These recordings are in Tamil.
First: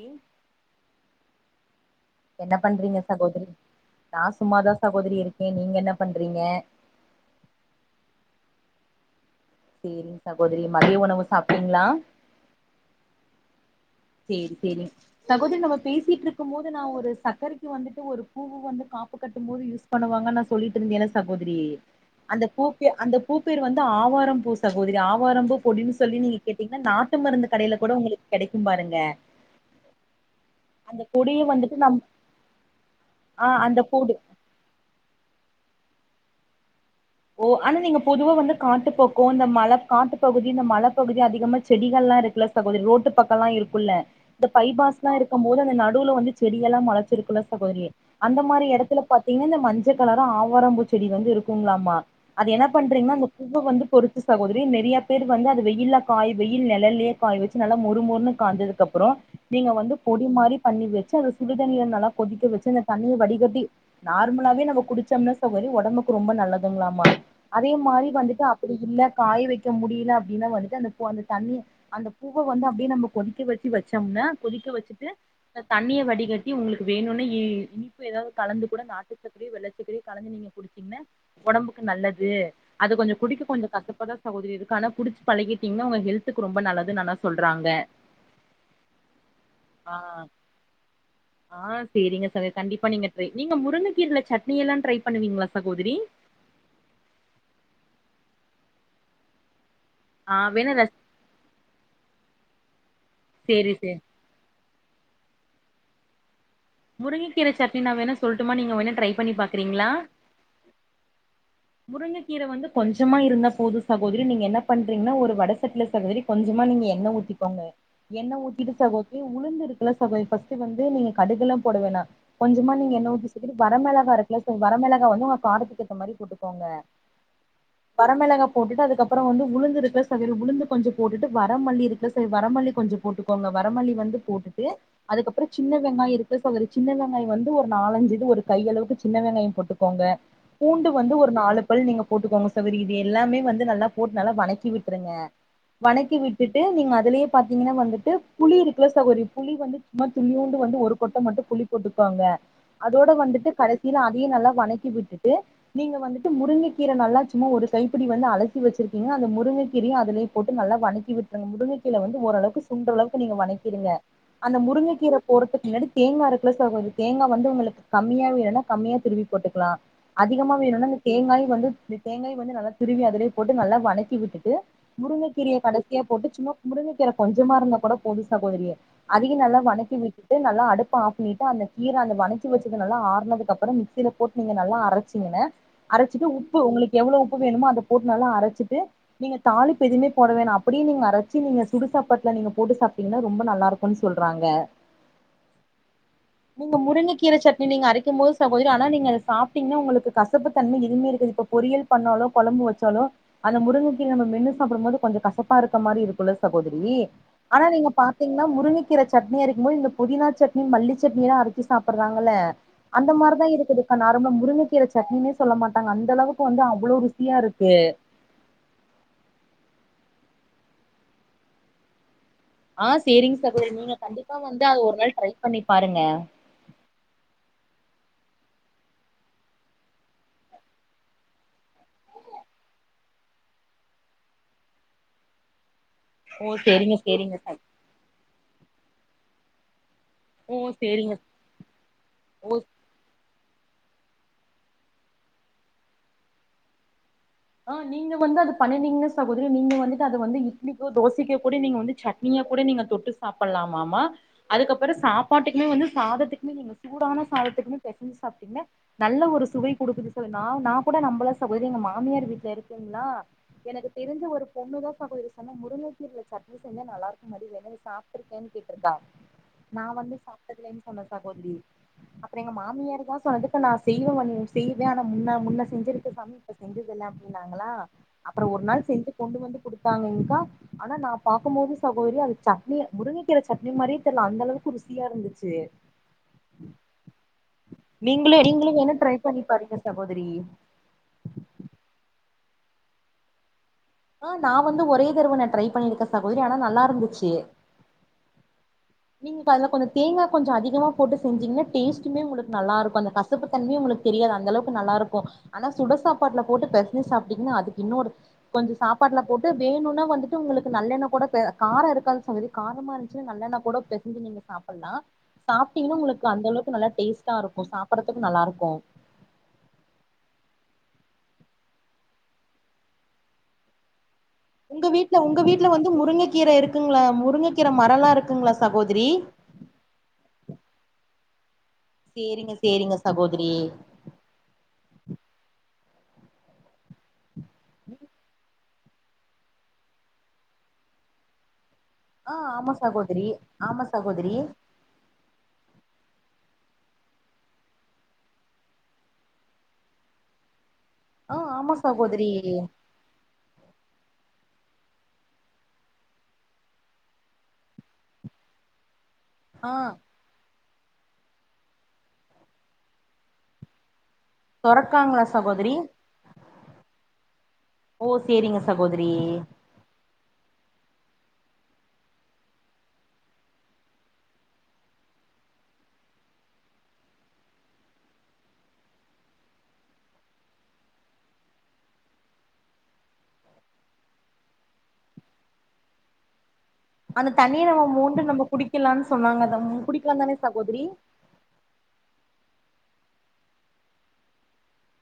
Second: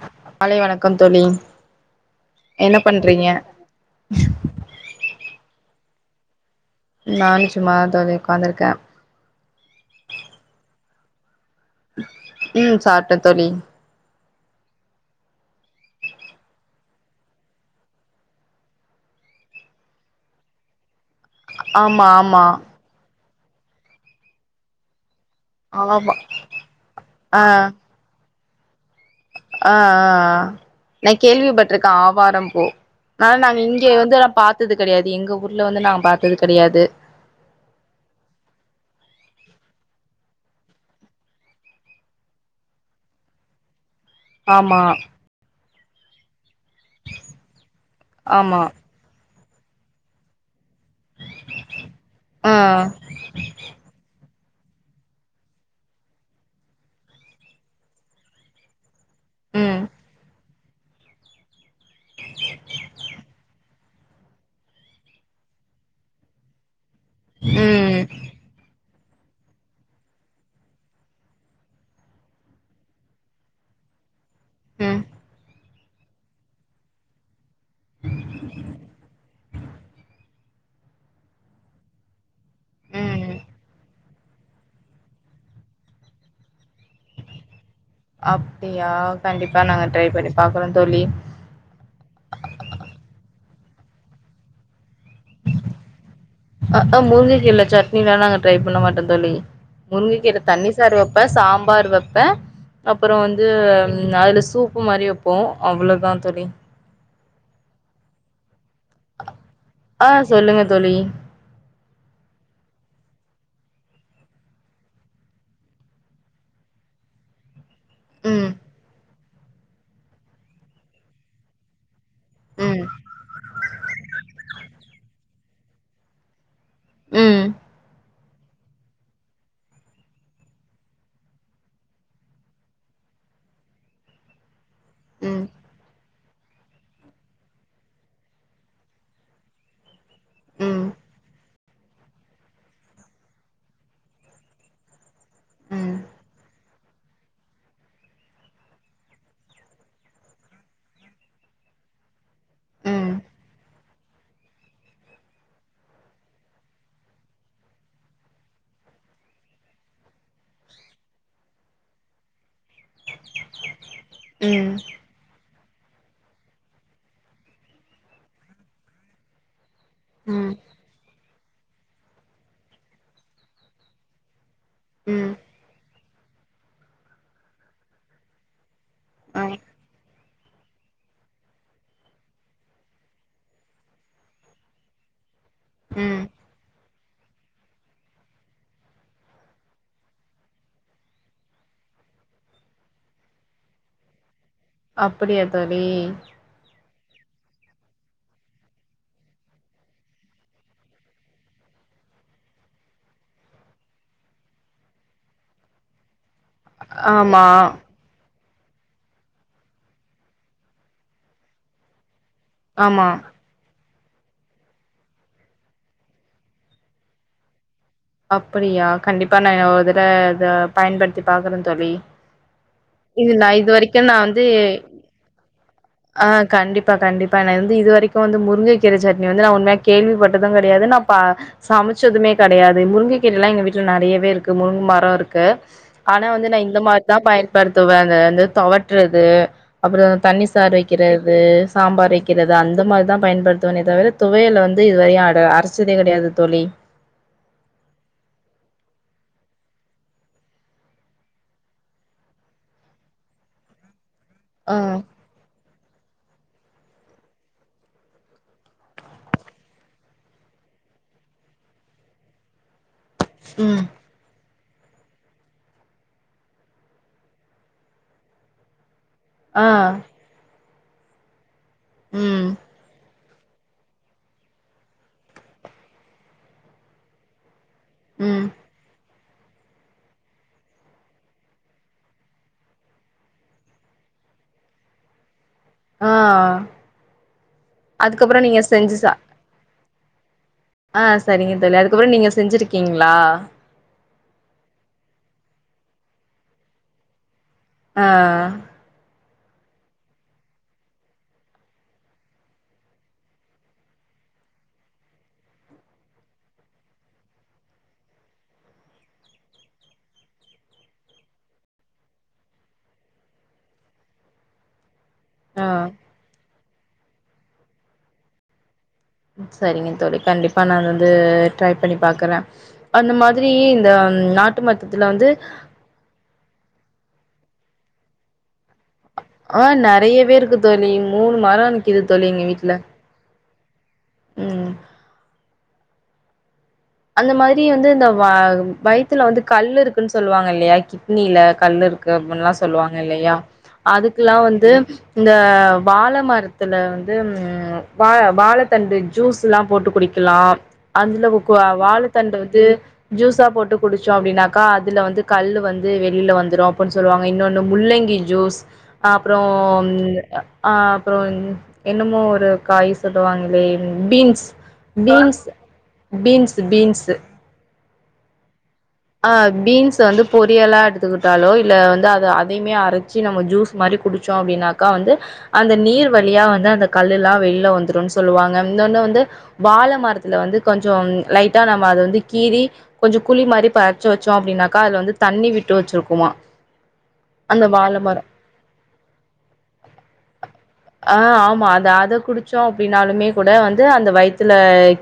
ஏ காலை வணக்கம் தோழி என்ன பண்றீங்க சகோதரி நா சும்மாதா சகோதரி இருக்கே நீங்க என்ன பண்றீங்க நானு சும்மா தா தோழி ஒக்காந்துருக்க சேரிங் சகோதரி மதிய உணவு சாப்ட்டீங்களா ம் சாப்ட்ட தோழி சேரி சேரி சகோதரி நம்ம பேசீட்ருக்கும் போது நா ஒரு சக்கரைக்கு வந்துட்டு ஒரு பூவு வந்து காப்பு கட்டும் போது யூஸ் பண்ணுவாங்கன் நா சொல்லிட்டுயிருந்தியல்ல சகோதரி ஆமா ஆமா அந்த பூப்பிய அந்த பூப்பேர் வந்து ஆவாரம்பூ சகோதரி ஆவாரம்பூ பொடின் ஆமா சொல்லி நீங்க கேட்டிங்ன்னா நாட்டு ஆ மருந்து கடையில கூட உங்களுக்கு கொடைக்கு பாருங்க அ அ அ அந்த நா பொடிய வந்துட்டு கேள்விப்பட்ருக்க நம் ஆவாரம் பூ அனா ஆ நாங்க அந்த இங்கே பொடி வந்து நா பாக் த்தது கெடையாது எங்க ஊர்ல வந்து நாங்க பாத்தது கெடையாது ஓ அனா நீங்க பொதுவா வந்து காட்டுப்போக்கோ இந்த மல காட்டு பகுதி இந்த மலப்பகுதி அதிகமா செடிகள்லா இருக்குல சகோதரி ரோட்டு பக்கல்லா இருக்குல்ல இந்த ஆமா பைபாஸ்லா இருக்கும் போது அந்த நடுவுல வந்து செடி எல்லா மொளச்சிருக்குல்ல சகோதரி அந்த ஆமா மாரி எடத்துல பாத்திங்ன்னா இந்த மஞ்ச கலரா ஆவாரம்பூ செடில வந்து இருக்குங்ளாமா அது ஆ என்ன பண்றீங்ன்னா [unintelligible] பூவ வந்து பொறிச்சு சகோதரி நெறயா பேர் வந்து அது வெயில்ல காய்வை நெலலயே காய் வை நல்லா மொறு மொறுன்னு காஞ்சதுக்கப்பறோ நீங்க ம் வந்து பொடி மாரி பண்ணி வெச்சு அத சுடு தண்ணீல நல்லா கொதிக்க வெச்சு அந்த தண்ணிய வடிகட்டி நார்மலாவே நம்ம குடிச்சம்ன்னா சகோதரி ஒடம்புக்கு ரொம்ப நல்லதுங்ளா ம அதே ம் மாரி வந்துட்டு அப்படி இல்ல காய வெக்க முடில அப்டின்னா வந்துட்டு அந்த போ அந்த தண்ணிய அந்த பூவ வந்து அப்டே நம்ப கொதிக்க வெச்சு வெச்சம்ன்னா கொதிக்க ம் வச்சுட்டு அ தண்ணிய வடிகட்டி உங்ளுக்கு வேணுன்னே இ இனிப்பு எதாவது கலந்து கூட நாட்டு சக் [unintelligible] வெள்ளச்சக்கரயூ கலந்து நீங்க குடிச்சிங்ன்னா ஒடம்புக்கு நல்லது அது கொஞ்சோ ம் குடிக்க கொஞ்சோ கசப்பாதா சகோதரி இருக்கு அனா குடிச்சு பழகிட்டீங்ன்னா உங்க ஹெல்த்துக்கு ரொம்ப நல்லதுன் அனா சொல்றாங்க அப்டியா கண்டிப்பா நாங்க ஆ ட்ரை பண்ணி பாக்கறோ தோழி ஆ சேரிங்க [unintelligible] கண்டிப்பா நீங்க ட்ரை நீங்க முருங்கக்கீர்ல சட்னி எல்லா ட்ரை பண்ணுவீங்களா சகோதரி அ அ முருங்க கீரல சட்னிலலா நாங்க ட்ரை பண்ண மாட்டோ தோழி முருங்க ஆ கீர தண்ணி வேணா சார் ரஸ் வெப் இப்ப சாம்பார் வெப்ப அப்பறோ வந்து சேரி சேரி அதுல சூ ப்பு மாரி வெப்போ அவ்ளோதா தோழி முருங்கக்கீர சட்னினா வேணா சொல்ட்டுமா நீங்க வேணா ட்ரை பண்ணி பாக்கறீங்களா ஆ சொல்லுங்க தோழி முருங்க கீர வந்து கொஞ்சமா இருந்தா போது சகோதரி நீங்க என்ன பண்றிங்ன்னா ஒரு வட சட்டில சகோதரி கொஞ்சமா நீங்க எண்ண ஊத்திகொங்க எண்ண ம் ஊத்திட்டு சகோதரி உளுந்து இருக்குல்ல சகோ பர்ஸ்ட் வந்து நீங்க கடுகுலா போட வேணா கொஞ்சமா ம் நீங்க எண்ண ஊத்தி [inaudible] வரமெளகா இருக்குல்ல செரி வரமெளகா வந்து உங்க காரத்துக்கு ஏத்த மாரி போட்டுக்கோங்க உம் வரமிளகா போட்டுட்டு அதுக்கப்புறோ வந்து உளுந்து இருக்குல சாமி உளுந்து கொஞ்ச போட்டுட்டு வர மல்லி இருக்குல சாமி வர மல்லி கொஞ்ச போட்டு கோங்க வரமல்லி வந்து போட்டுட்டு ம் அதுக்கப்புறோ சின்ன வெங்காய இருக்குல சாமி சின்ன வெங்காய வந்து ஒரு நாலஞ்சு இது வருத் கையளவுக்கு சின்ன வெங்காய போட்டுக்கோங்க ம் பூண்டு வந்து ஒர் [unintelligible] நீங்க போட்டுக்கோங்க சவதி இது எல்லாமே வந்து நல்லா போட்டு நல்லா வணக்கி விட்ருங்க ம் வணக்கி விட்டுட் து நீங்க அதுலயே பாத்தீங்கனா வந்துட்டு புளி இருக்குல சகோரி புளி வந்து சும்மா துளியூண்டு வந்து ஒரு கொட்ட மட்டு புளிப் போட்டுக்கோங்க அதோட ம் வந்துட்டு கடைசியில அதையு நல்லா வணக்கி விட்டுட்டு நீங்க வந்துட் டு முருங்கக்கீர நல்லா சும்மா ஒரு கைப்பிடி வந்து அலசி வெச்சிருக்கீங்க அந்த முருங்கக்கீரையு அதுலயே போட்டு நல்லா வணக்கி விட் அந்த முருங்கக்கீர வந்து ஓரளவுக்கு சுன்ட்ற அளவுக்கு நீங்க வணக்கிடுங்க அந்த ம் முருங்கக்கீர போட்றதுக் முன்னாடி தேங்கா இருக்குல சகோதிரி தேங்கா வந்து உங்குளுக் கம்மியா வேணுன்னா கம்மியா திருவி போட்டுக்லா அதிகமா வேணுனா அந்த தேங்காயு வந்து தேங்காயு வந்து நல்லா திருவி அதுலயே போட்டு நல்லா வணக்கிவிட்டுட்டு ம் ம் முருங்கக்கீரைய கடைசியா போட்டு சும்மா முருங்கக்கீர கொஞ்சமா இருந்தா கூட போது சகோதிரியே அதியு ஆ நல்லா வனக்கி விட்டுட்டு நல்லா அடுப்ப ஆஃப் பண்ணிட்டு அந்த கீர அந்த வனச்சி வெச்சது நல்லா ஆர்னதுக்கப்பறம் மிக்சில போட் நீங்க நல்லா அரச்சிடுங்க ம் அரச்சிட்டு உப்பு உங்குளுக் எவ்ளோ உப்பு வேணுமோ அத போட்டு நல்லா அரச்சிட்டு நீங்க தாளிப்பு எதுமே போட வேணா அப்டியே நீங்க அரச்சி நீங்க சுடு சாப்பாட்ல நீங்க போட்டு சாப்ட்டீங்கனா ரொம்ப நல்லாருக் குன் சொல்றாங்க அப்டியா தோழி உங்க முருங்க்கீர சட்னி நீங்க அரைக்கும் போது சகோதிரி ஆனா நீங்க அத சாப்டிங்னா உங்குளுக்கு கசப்பு தன்ம எதுமே இருக்காது இப்ப பொறியல் பண்ணாலோ கொழம்பு வெச்சாலோ அந்த முருங்கக்கீர நம்மென்னு சாப்டம் போது கொஞ்ச கசப்பா இருக்க மாரி இருக்குல்ல சகோதிரி ஆமா ஆனா நீங்க பாத் பாத்தீங்னா முருங்கக்கீர சட்னி அரைக்கும் போது இந்த பொதினா சட்னி மல்லி சட்னில்லா அரச்சி சாப்றாங்கல்ல ஆமா அந்த மாரிதா இருக்குதுக்கா நார்மலா முருங்கக்கீர சட்னினே சொல்ல மாட்டாங்க அந்த அளவுக் வந்து அவ்ளோ ருசியா இருக்கு அப்படியா கண்டிப்பா நா ஒரு தட இத பயன்படுத்தி பாக்கறந் தோழி ஆ இது சேரிங் நா இது சகோதிரி நீங்க வரைக்கு நா கண்டிப்பா வந்து அது ஒரு நாள் ட்ரை பண்ணி பாருங்க ஆ கண்டிப்பா கண்டிப்பா நா வந்து இது வரைக்கு வந்து முருங்கை கீர சட்னி வந்து நா உண்மையா கேள்விப்பட்டது கெடையாது நா பா சமச்சதுமே கெடையாது முருங்கைக்கீரைலா எங்க வீட்ல நெறையவே இருக்கு முருங் மரோ இருக்கு ஆனா வந்து ஓ நா இந்த சேரிங்க மார்தா சேரிங்க ச பயன்படுத்துவே அத வந்து தொவட்றது அப்புறம் தண்ணி ஓ சார் சேரிங்க வெக்கறது சாம்பார் ஓ வெக்கறது அந்த மார் தா பயன்படுத் துவனே தவிர துவையல வந்து இதுவரையு அட அரச்சதே கெடையாது தோழி ஆ நீங்க வந்து அது பண்ணிங்கனா சகோதிரி நீங்க வந்துட் அது வந்து இட்லிக்கோ தோசைக்கோ கூட நீங்க வந்து சட் னீயா கூட நீங்க தொட்டு சாப்பல்லாமாமா ஆ, அதுக்கப்பரோ சாப் பாட்டுக்குமே வந்து சாதத்துக்குமே நீங்க சூடான சாதத்துக்குமே பெசஞ்சு சாப்ட்டீங்ன நல்ல ஒரு சுவை குடுக்குது சொல்லி நா நா கூட நம்பள சகோதரி எங்க மாமியார் வீட் தெரிதுங்ளா ம், எனக்குப் தெரிஞ்சு ஒரு பொண்ணுதா சகோதிரி சொன்ன முருங்கக்கீரில சட்னி செஞ்சா நல்லாருக்குமாடி வேண நீ சாப்ட்ருக்யான் கேட்ருக்கா ஆ, நா வந்து சாப்ட்டதிலேன் சொன்ன சகோதிரி அப்பற எங்க ம், மாமியார் தா [unintelligible] அதுக்கு நா செய்வே வந் செய்வே ஆனா முன்ன முன்ன செஞ்சிருக்க சாமி இப்ப செஞ்சதில்ல அப்டின்னாங்களா அப்புற ம், ஒரு நாள் செஞ்சு கொண்டு வந்து குடுத்தாங்கங்கா ஆனா நா பாக்கும் போது சகோதிரி அது சட்னி முருங்கக்கீர சட்னி மாரியே தெர்ல அந்த அளவுக்கு ருசியா இருந்துச்சு ஆ. நீங்களு அதுக்கப்புறம் நீங்க நீங்களும் வேணுனா செஞ்சு சா ட்ரை பண்ணி பாருங்க சகோதிரி ஆ செரிங்க தோழி அதுக்கப்புறோ நீங்க செஞ்சிருக்கீங்ளா ஆ நா வந்து ஒரே தரவ நா ட்ரை பண்ணிருக்கே சகோதிரி ஆனா நல்லா இருந்துச்சு ஆ நீங் இப்ப அதுல கொஞ்ச தேங்கா கொஞ்ச அதிகமா போட்டு செஞ்சீங்கனா டேஸ்ட்டுமே உங்களுக்கு நல்லா இருக்கு அந்த கஸ் சசப்பு தன்மையே உங்குளுக் தெரியாது அந்த அளவுக்கு நல்லாருக்கு ஆனா சுடசாப்பாட்ல போட்டு பெசஞ்சு சாப்ட்டீங்னா அதுக்கு இன்னொரு கொஞ்ச சாப்பாட்ல போட்டு வேணுனா வந்துட்டு உங்களுக்கு நல்லெண்ண கூட பே கார இருக்காது சகோரி காரமா இருஞ்சுனா நல்லெண்ண கூட பெசஞ்சு நீங்க சாப்பலா ஆ சாப்டீங்கினா உங்களுக் இல்ல அந்த அளவுக்கு நல்லா டேஸ்டா இருக்கு சாப்பற்றதுக்கு நல்லார்க்கு சரிங்க தோழி கண்டிப்பா நானு வந்து ட்ரை பண்ணி பாக்கற அந்த மாதிரி இந்த நாட் உங்க வீட்ல உங்க வீட்ல வந்து முருங்க கீர இருக்குங்ளா முருங்க கீர மரலா இருக்குங்ளா சகோதரி ஆ நெறையவே இருக்கு தோழி மூணு மர சேரிங்க சேரிங்க சகோதரி ம் அந்த மாதிரி வந்து இந்த வ வயத்துல வந்து கல்லு இருக்குன் சொல்லுவாங்க இல்லையா கிட்னியில கல்லு இருக் ஆ கப்புன்ல ஆமா சொல்லுவாங்க சகோதரி இல்லையா ஆமா அதுக்கிலா சகோதரி வந்து இந்த வாழ மர்த்தில வந்து வ வாழத்தண்டு ஜூஸ்லா போட்டு குடி கிலாம் அந்துல ஆ புக்கு ஆமா வாழ சகோதரி தண்டு வந்து ஜூஸா போட்டு குடிச்சோ அப்டின்னாக்கா அதுல வந்து கல்லு வந்து வெளியில வந்துரு அப்புன் சொல்லுவாங்க இன்னொன்னு முள்ளங்கி ஜூஸ் அப்புறம் ஆ ஆ அப்புறம் என்னமோ ஒரு காய் சொல்லுவாங்ளே பீன்ஸ் சொரக்காங்ளா பீன்ஸ் சகோதரி பீன்ஸ் பீன்ஸு ஓ செரிங்க சகோதரி ஆ பீன்ஸ் வந்து பொரியலா எடுத்துக்கிட்டாலோ இல்ல வந்து அத அதைய்மே அரைச்சி நம்ம ஜூஸ் மாரி குடிச்சோ அப்டின்னாக்கா வந்து அந்த நீர் வழியா வந்து அந்த கல்லுலா வெளியில வந்துருன் சொல்லுவாங்க இன்னொன்னு வந்து வாழ மரத்துல வந்து கொஞ்சம் லைட்டா நம்ம வந்து கீறி கொஞ்ச குழி மாரி இப்ப அரைச்சு வச்சோ அப்டின்னாக்கா அதுல வந்து தண்ணி விட்டு வச்சிருக்குமா அந்த தண்ணிய நம்ம வாழ மோண்டு மரோ நம்ப குடிக்கலான் சொன்னாங்க அத குடிக்கலா தானே சகோதரி ஆ ஆமா அத அத குடிச்சோ அப்டின்னாலுமே கூட வந்து அந்த வயித்துல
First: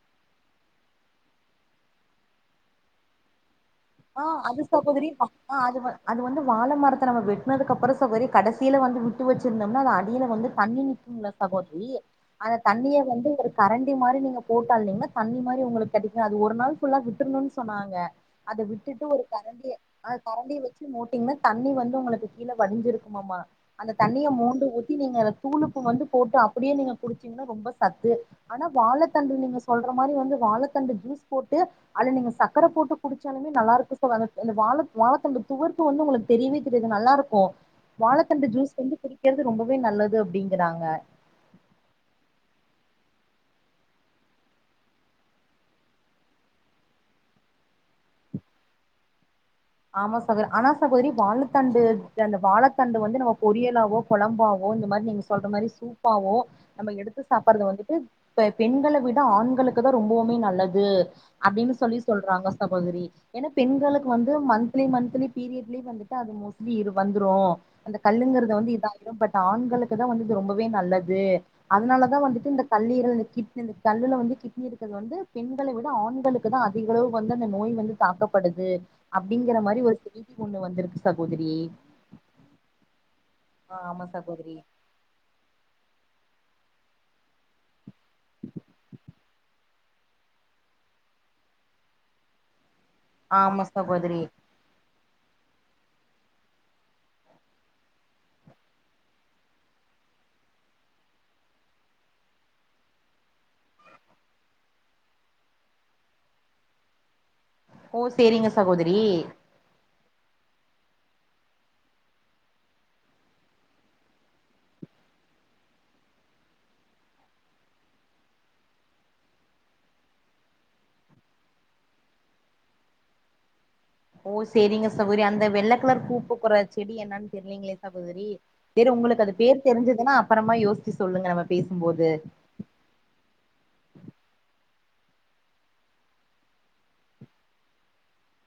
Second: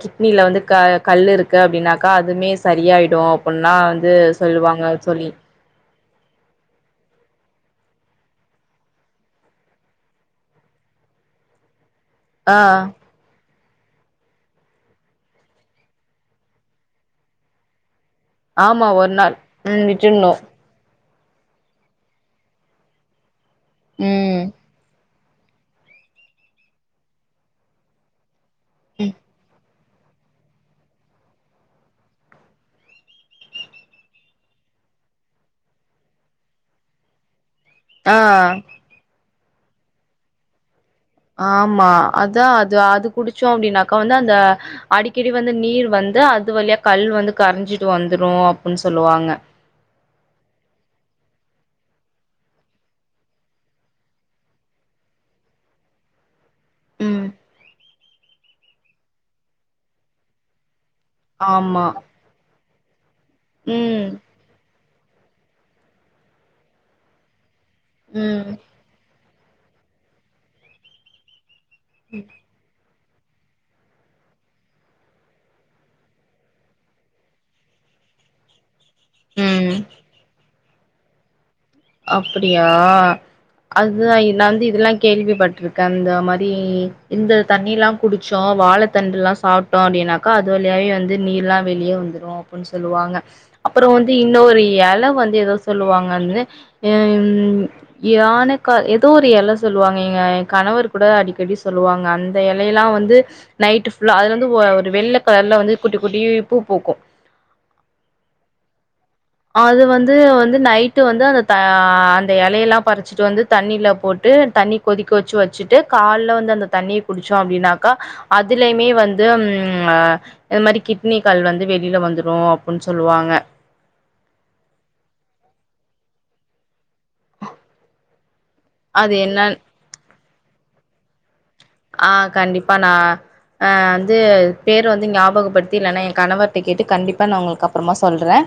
கிட்னில வந்து க கல் இருக்கு அப்டின்னாக்கா அதுமே சரியாயிடு புன்னா வந்து ஆ அது சொல்லுவாங்க சகோதரி வ தோழி ஆ அது வ அது வந்து வாழ மரத்த நம்ம வெட்டனதுக்கு அப்புற சகோதரி கடைசியில வந்து விட்டு வச்சிருந்தோம்னா அது அடியில வந்து தண்ணி நிக்கும்ல சகோதரி ஆ அந்த தண்ணிய வந்து ஒரு கரண்டி மாரி நீங்க போட்டால் நிம்ம தண்ணி மாரி உங்களுக்கு கிடைக்கு அது ஒரு நாள் ஃபுல்லா விட்ருனுன் சொன்னாங்க அத ஆமா விட்டுட்டு ஒரு நாள் கரண்டிய ம் அ விட்டுர்ணு கரண்டிய வச் முட்டீங்னா தண்ணி வந்து உங்களுக்கு கீழ வடிஞ்சிருக்குமாமா அந்த தண்ணிய ம் மோண்டு ஊத்தி நீங்க அத தூள் உப்பு வந்து போட்டு அப்பிடியே நீங்க குடிச்சீங்னா ரொம்ப சத்து ஆனா வாழத்தண்டு நீங்க சொல்ற மாதிரி வந்து வாழத்தண்டு ஜூஸ் போட்டு அது நீங்க சக்கர போட்டு குடிச்சாலுமே நல்லா இருக்கு சகோ அந்த அந்த வாழ வாழத்தண்டு துவர்ப்பு வந்து உங்களுக்கு தெரியவே தெரியாது நல்லாருக்கு ஆ வாழத்தண்டு ஜூஸ் வந்து குடிக்கிறது ரொம்பவே நல்லது அப்டிங்கறாங்க ஆமா அதா அது அது குடிச்சோ அப்டின்னாக்கா வந்து அந்த அடிக்கடி வந்து நீர் வந்து அது வழியா கல் வந்து கரைஞ்சிட்டு வந்துரு அப்டின் சொல்லுவாங்க ஆமா சகோ ஆனா சகோதரி வாழத்தண்டு இது அந்த வாழத்தண்டு வந்து நம்ம பொரியலாவோ குழம்பாவோ இந்த மாரி நீங்க சொல்ற மாரி சூப்பாவு நம்ம எடுத்து ம் சாப்பற்றது வந்துட்டு இப்ப பெண்கள விட ஆண்களுக்கு தா ரொம்பவுமே நல்லது அப்டின் ஆமா சொல்லி சொல்றாங்க சகோதரி எனா ம் பெண்களுக்கு வந்து மந்த்லி மந்த்லி பீரியட்லே வந்துட்டு அது மோஸ்லி இது வந்துரு அந்த ம் கல்லுங்கிறது வந்து இதா பட் ஆண்களுக்கு தா வந்திது ரொம்பவே நல்லது அதனாலதா வந்துட்டு இந்த கல்லீரல் இந்த கிட்டு கல்லுல வந்து கிட்னி இருக்கிறது வந்து பெண்களை விட ஆண்களுக்கு தா அதிக அளவு வந்து அந்த நோய் வந்து தாக்கப்படுது அப்டிங்கிற ம் மாரி ஒரு செய்தி ஒண்ணு வந்திருக்கு சகோதரி அப்டியா ஆ ஆமா அதுதா நா சகோதரி வந்து இதெல்லா கேள்விப்பட்ருக் கந்த மாரி இந்த தண்ணில்லா குடிச்சோ வாழ தண்டுல்லா சாப் ட்டோ அப்டின்னாக்கா அது வழியாவே வந்து நீர்லா வெளியே வந்துரு அப்டின் சொல்லுவாங்க ஆமா அப்பறோ வந்து சகோதரி இன்னொரு எல வந்து எதோ சொல்லுவாங்க வந்து ம் யானேக்க எதோ ஒரு எல சொல்லுவாங்க எங்க கணவர் கூட அடிக்கடி சொல்லுவாங்க அந் த எலையெல்லா வந்து நைட்டு ஃபுல்லா அதுலந்து ஒ ஒரு வெள்ள கலர்ல வந்து குட்டி குட்டி பூ பூக்கு ஓ செரிங்க சகோதரி அது வந்து வந்து நைட்டு வந்து அந்த த அந்த எலையெல்லா பறிச்சிட்டு வந்து தண்ணில போட்டு தண்ணி கொதிக்க வச்சு வச்சுட்டு கால்ல வந்து அந்த தண்ணிய குடிச்சோ அப்டின்னாக்கா அதுலயுமே வந்து ம் அ இந் மாரி கிட்னி கல் வந்து வெளியில வந்துரு அப்டின் சொல்லுவாங்க ஓ செரிங்க சகோதரி அந்த வெள்ளக் கலர் பூ பூக்குற செடி என்னன்னு தெரியலீங்ளே சகோதரி சரி உங்களுக்கு அது பேர் தெரிஞ்சுதுன்னா அப்பறமா யோசிச்சு சொல்லுங்க நம்ம ஆ பேசும்போது கண்டிப்பா நா ஆ வந்து பேர வந்து ஞாபகப்படுத்தி இல்லன்னா எ கணவர்ட்ட கேட்டு கண்டிப்பா நா உங்களுக்கு அப்புறமா சொல்றே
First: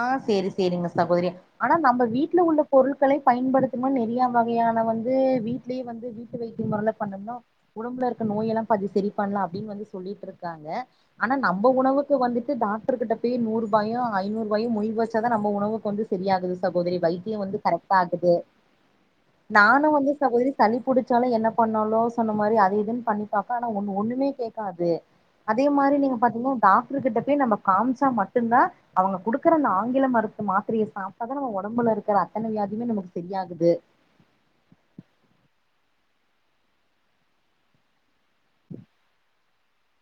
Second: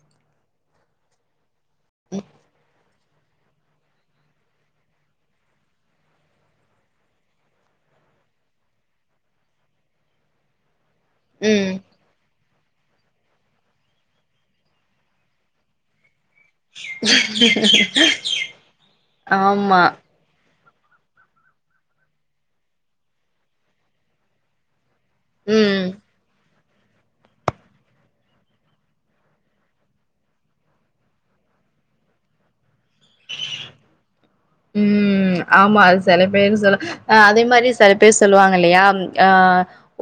ஆ சேரி சேரிங்க சகோதரிய ஆனா நம்ம வீட்ல உள்ள பொருள்களை பயன்படுத்தும்போ நெறையா வகையான வந்து வீட ட்லே வந்து வீட்டு வைத்திய முறல்லா பண்ணம்னா உடம்புல இருக்க நோய் எல்லா பாதி சரி பண்லா அப்டின்னு வந்து சொல்லிட்டுருக்காங்க ஆனா நம்ப ம் உணவுக்கு வந்துட்டு டாக்டர்கிட்ட போயி நூ ரூபாயு ஐநூ றுவாயு மொய் வச்சாதா நம்ப உணவுக்கு வந்து சரியாகுது ச சகோதரி வைத்தியோ வந்து கரெக்ட் ஆகுது ஆமா நானு வந்து சகோதரி சளி புடுச்சாலு என்ன பண்ணாலு சொன்ன மாரி அது இதுன்னு பண்ணி பாப்ப ஆனா ஒன்னு ஒன்னுமே கேக்காது அதே ம் மாரி நீங்க பாத்தீங்னா டாக்டர் கிட்ட போயி நம்ம காம்சா மட்டுந்தா அவங்க குடுக் குற அந்த ஆங்கில மருந்து மாத்தரய சாப்ட்டாதா நம்ம ஒடம்புல இருக்குற அத்தன வியாதியுமே நமக்கு சரியாகுது ம் ஆமா அது செல பேரு சொல் ஆ அதே மாரி செல பேர் சொல்லுவாங்கலையா ம் ஆ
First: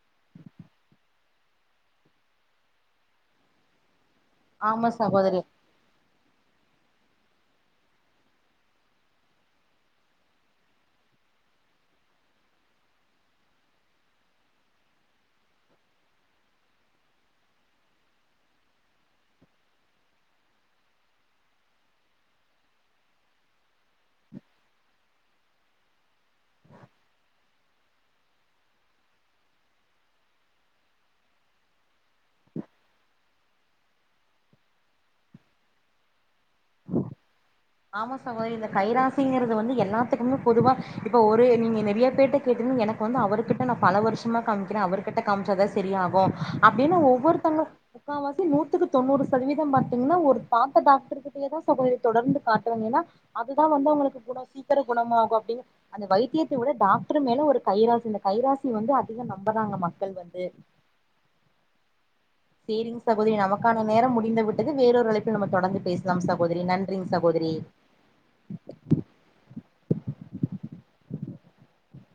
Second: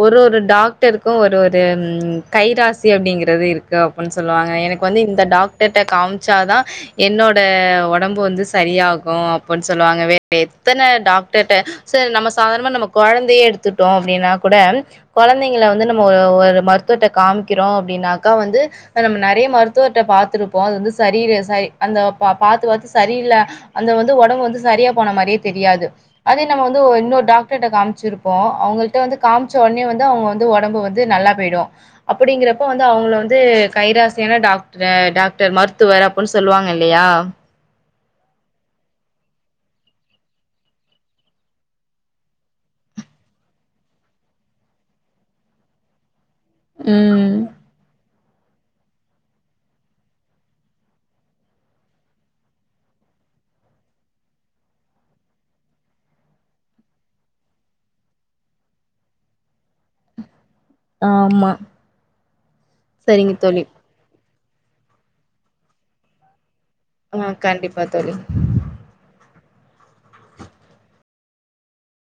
ஒரு ஒரு டாக்டருக்கு ஒரு ஒரு ம் கைராசி அப்டிங்கறது இரு க்கு அப்டினு சொல்லுவாங்க எனக்கு ஆமா வந்து இந்த சகோதரி டாக் டர்ட்ட காமிச்சாதா என்னோட ஒடம்பு வந்து சரியா கு அப்பன்னு சொல்லுவாங்க வே [inaudible] எத்தன டாக்டர்ட்ட சோ நம்ம சாதாரணமா நம்ம கொழந்தயே எடுத் த்துட்டோ அப்டின்னா கூட கொழந்தைங்கள வந்து நம்ம ஒ ஒரு மருத்துவர்ட்ட காம்க்கிறோ அப்டின்னாக்கா வந்து நம்ம நெறய மருத்துவர்ட்ட பாத்துருப்போ அது வந்து சரியில சரி அந்த பா பாத்து பாத்து சரியில்ல அந்த வந்து ஒடம்பு வந்து சரியா போன மாரியே தெரியாது அதே நம்ம வந்து இன்னொர் டாக்டர்ட காமிச்சுருப்போ அவுங்க கிட்ட வந்து காமிச்ச ஒட்னே வந்து அவுங்க வந்து ஒடம்பு வந்து நல்லா போய்டோ அப்புடிங்கறப்ப வந்து அவுங்கள வந்து கைராசியான டாக்டரு டாக்டர் மருத்துவர் அ ப்புட்னு சொல்லுவாங்லையா ஆமா சகோதரி இந்த கைராசிங்கறது வந்து எல்லாத்துக்குமே பொதுவா இப்ப ஒரு நீங்க நெறிய பேர்ட கேட்டன் என இப்போ வந்து அவர்கிட்ட நா பல வருஷமா காமிக்கிற அவர்கிட்ட காமிச்சதா செரியாகு அப்டின்னு ம் ஒவ்வொருத்தங்க முக்காவாசி நூத்துக்கு தொண்ணூறு சதவீதோ பாத்தீங்ன்னா ஒரு பாத்த டாக்டரு கிட்டயேதா சோகோ வருது தொடர்ந்து கா போனீன்னா அதுதா வந்து அவங்களுக்கு குணோ சீக்கிரோ குணமாகு அப்டின்னு அந்த வைத்தியத்த வுட டாக்ட்ரு மேல ஒரு கைராசி அந்த கைராசி வந்து அதிகோ நம்புறாங்க மக்கள் வந்து ஆம்மா சேரிங் சகோதரி நமக்கான நேரம் முடிந்த விட்டது வேறொரு அழைப்பில் நம்ம தொடர்ந்து பேசலாம் சகோதிரி நன் ம் கண்டிப்பா தோழி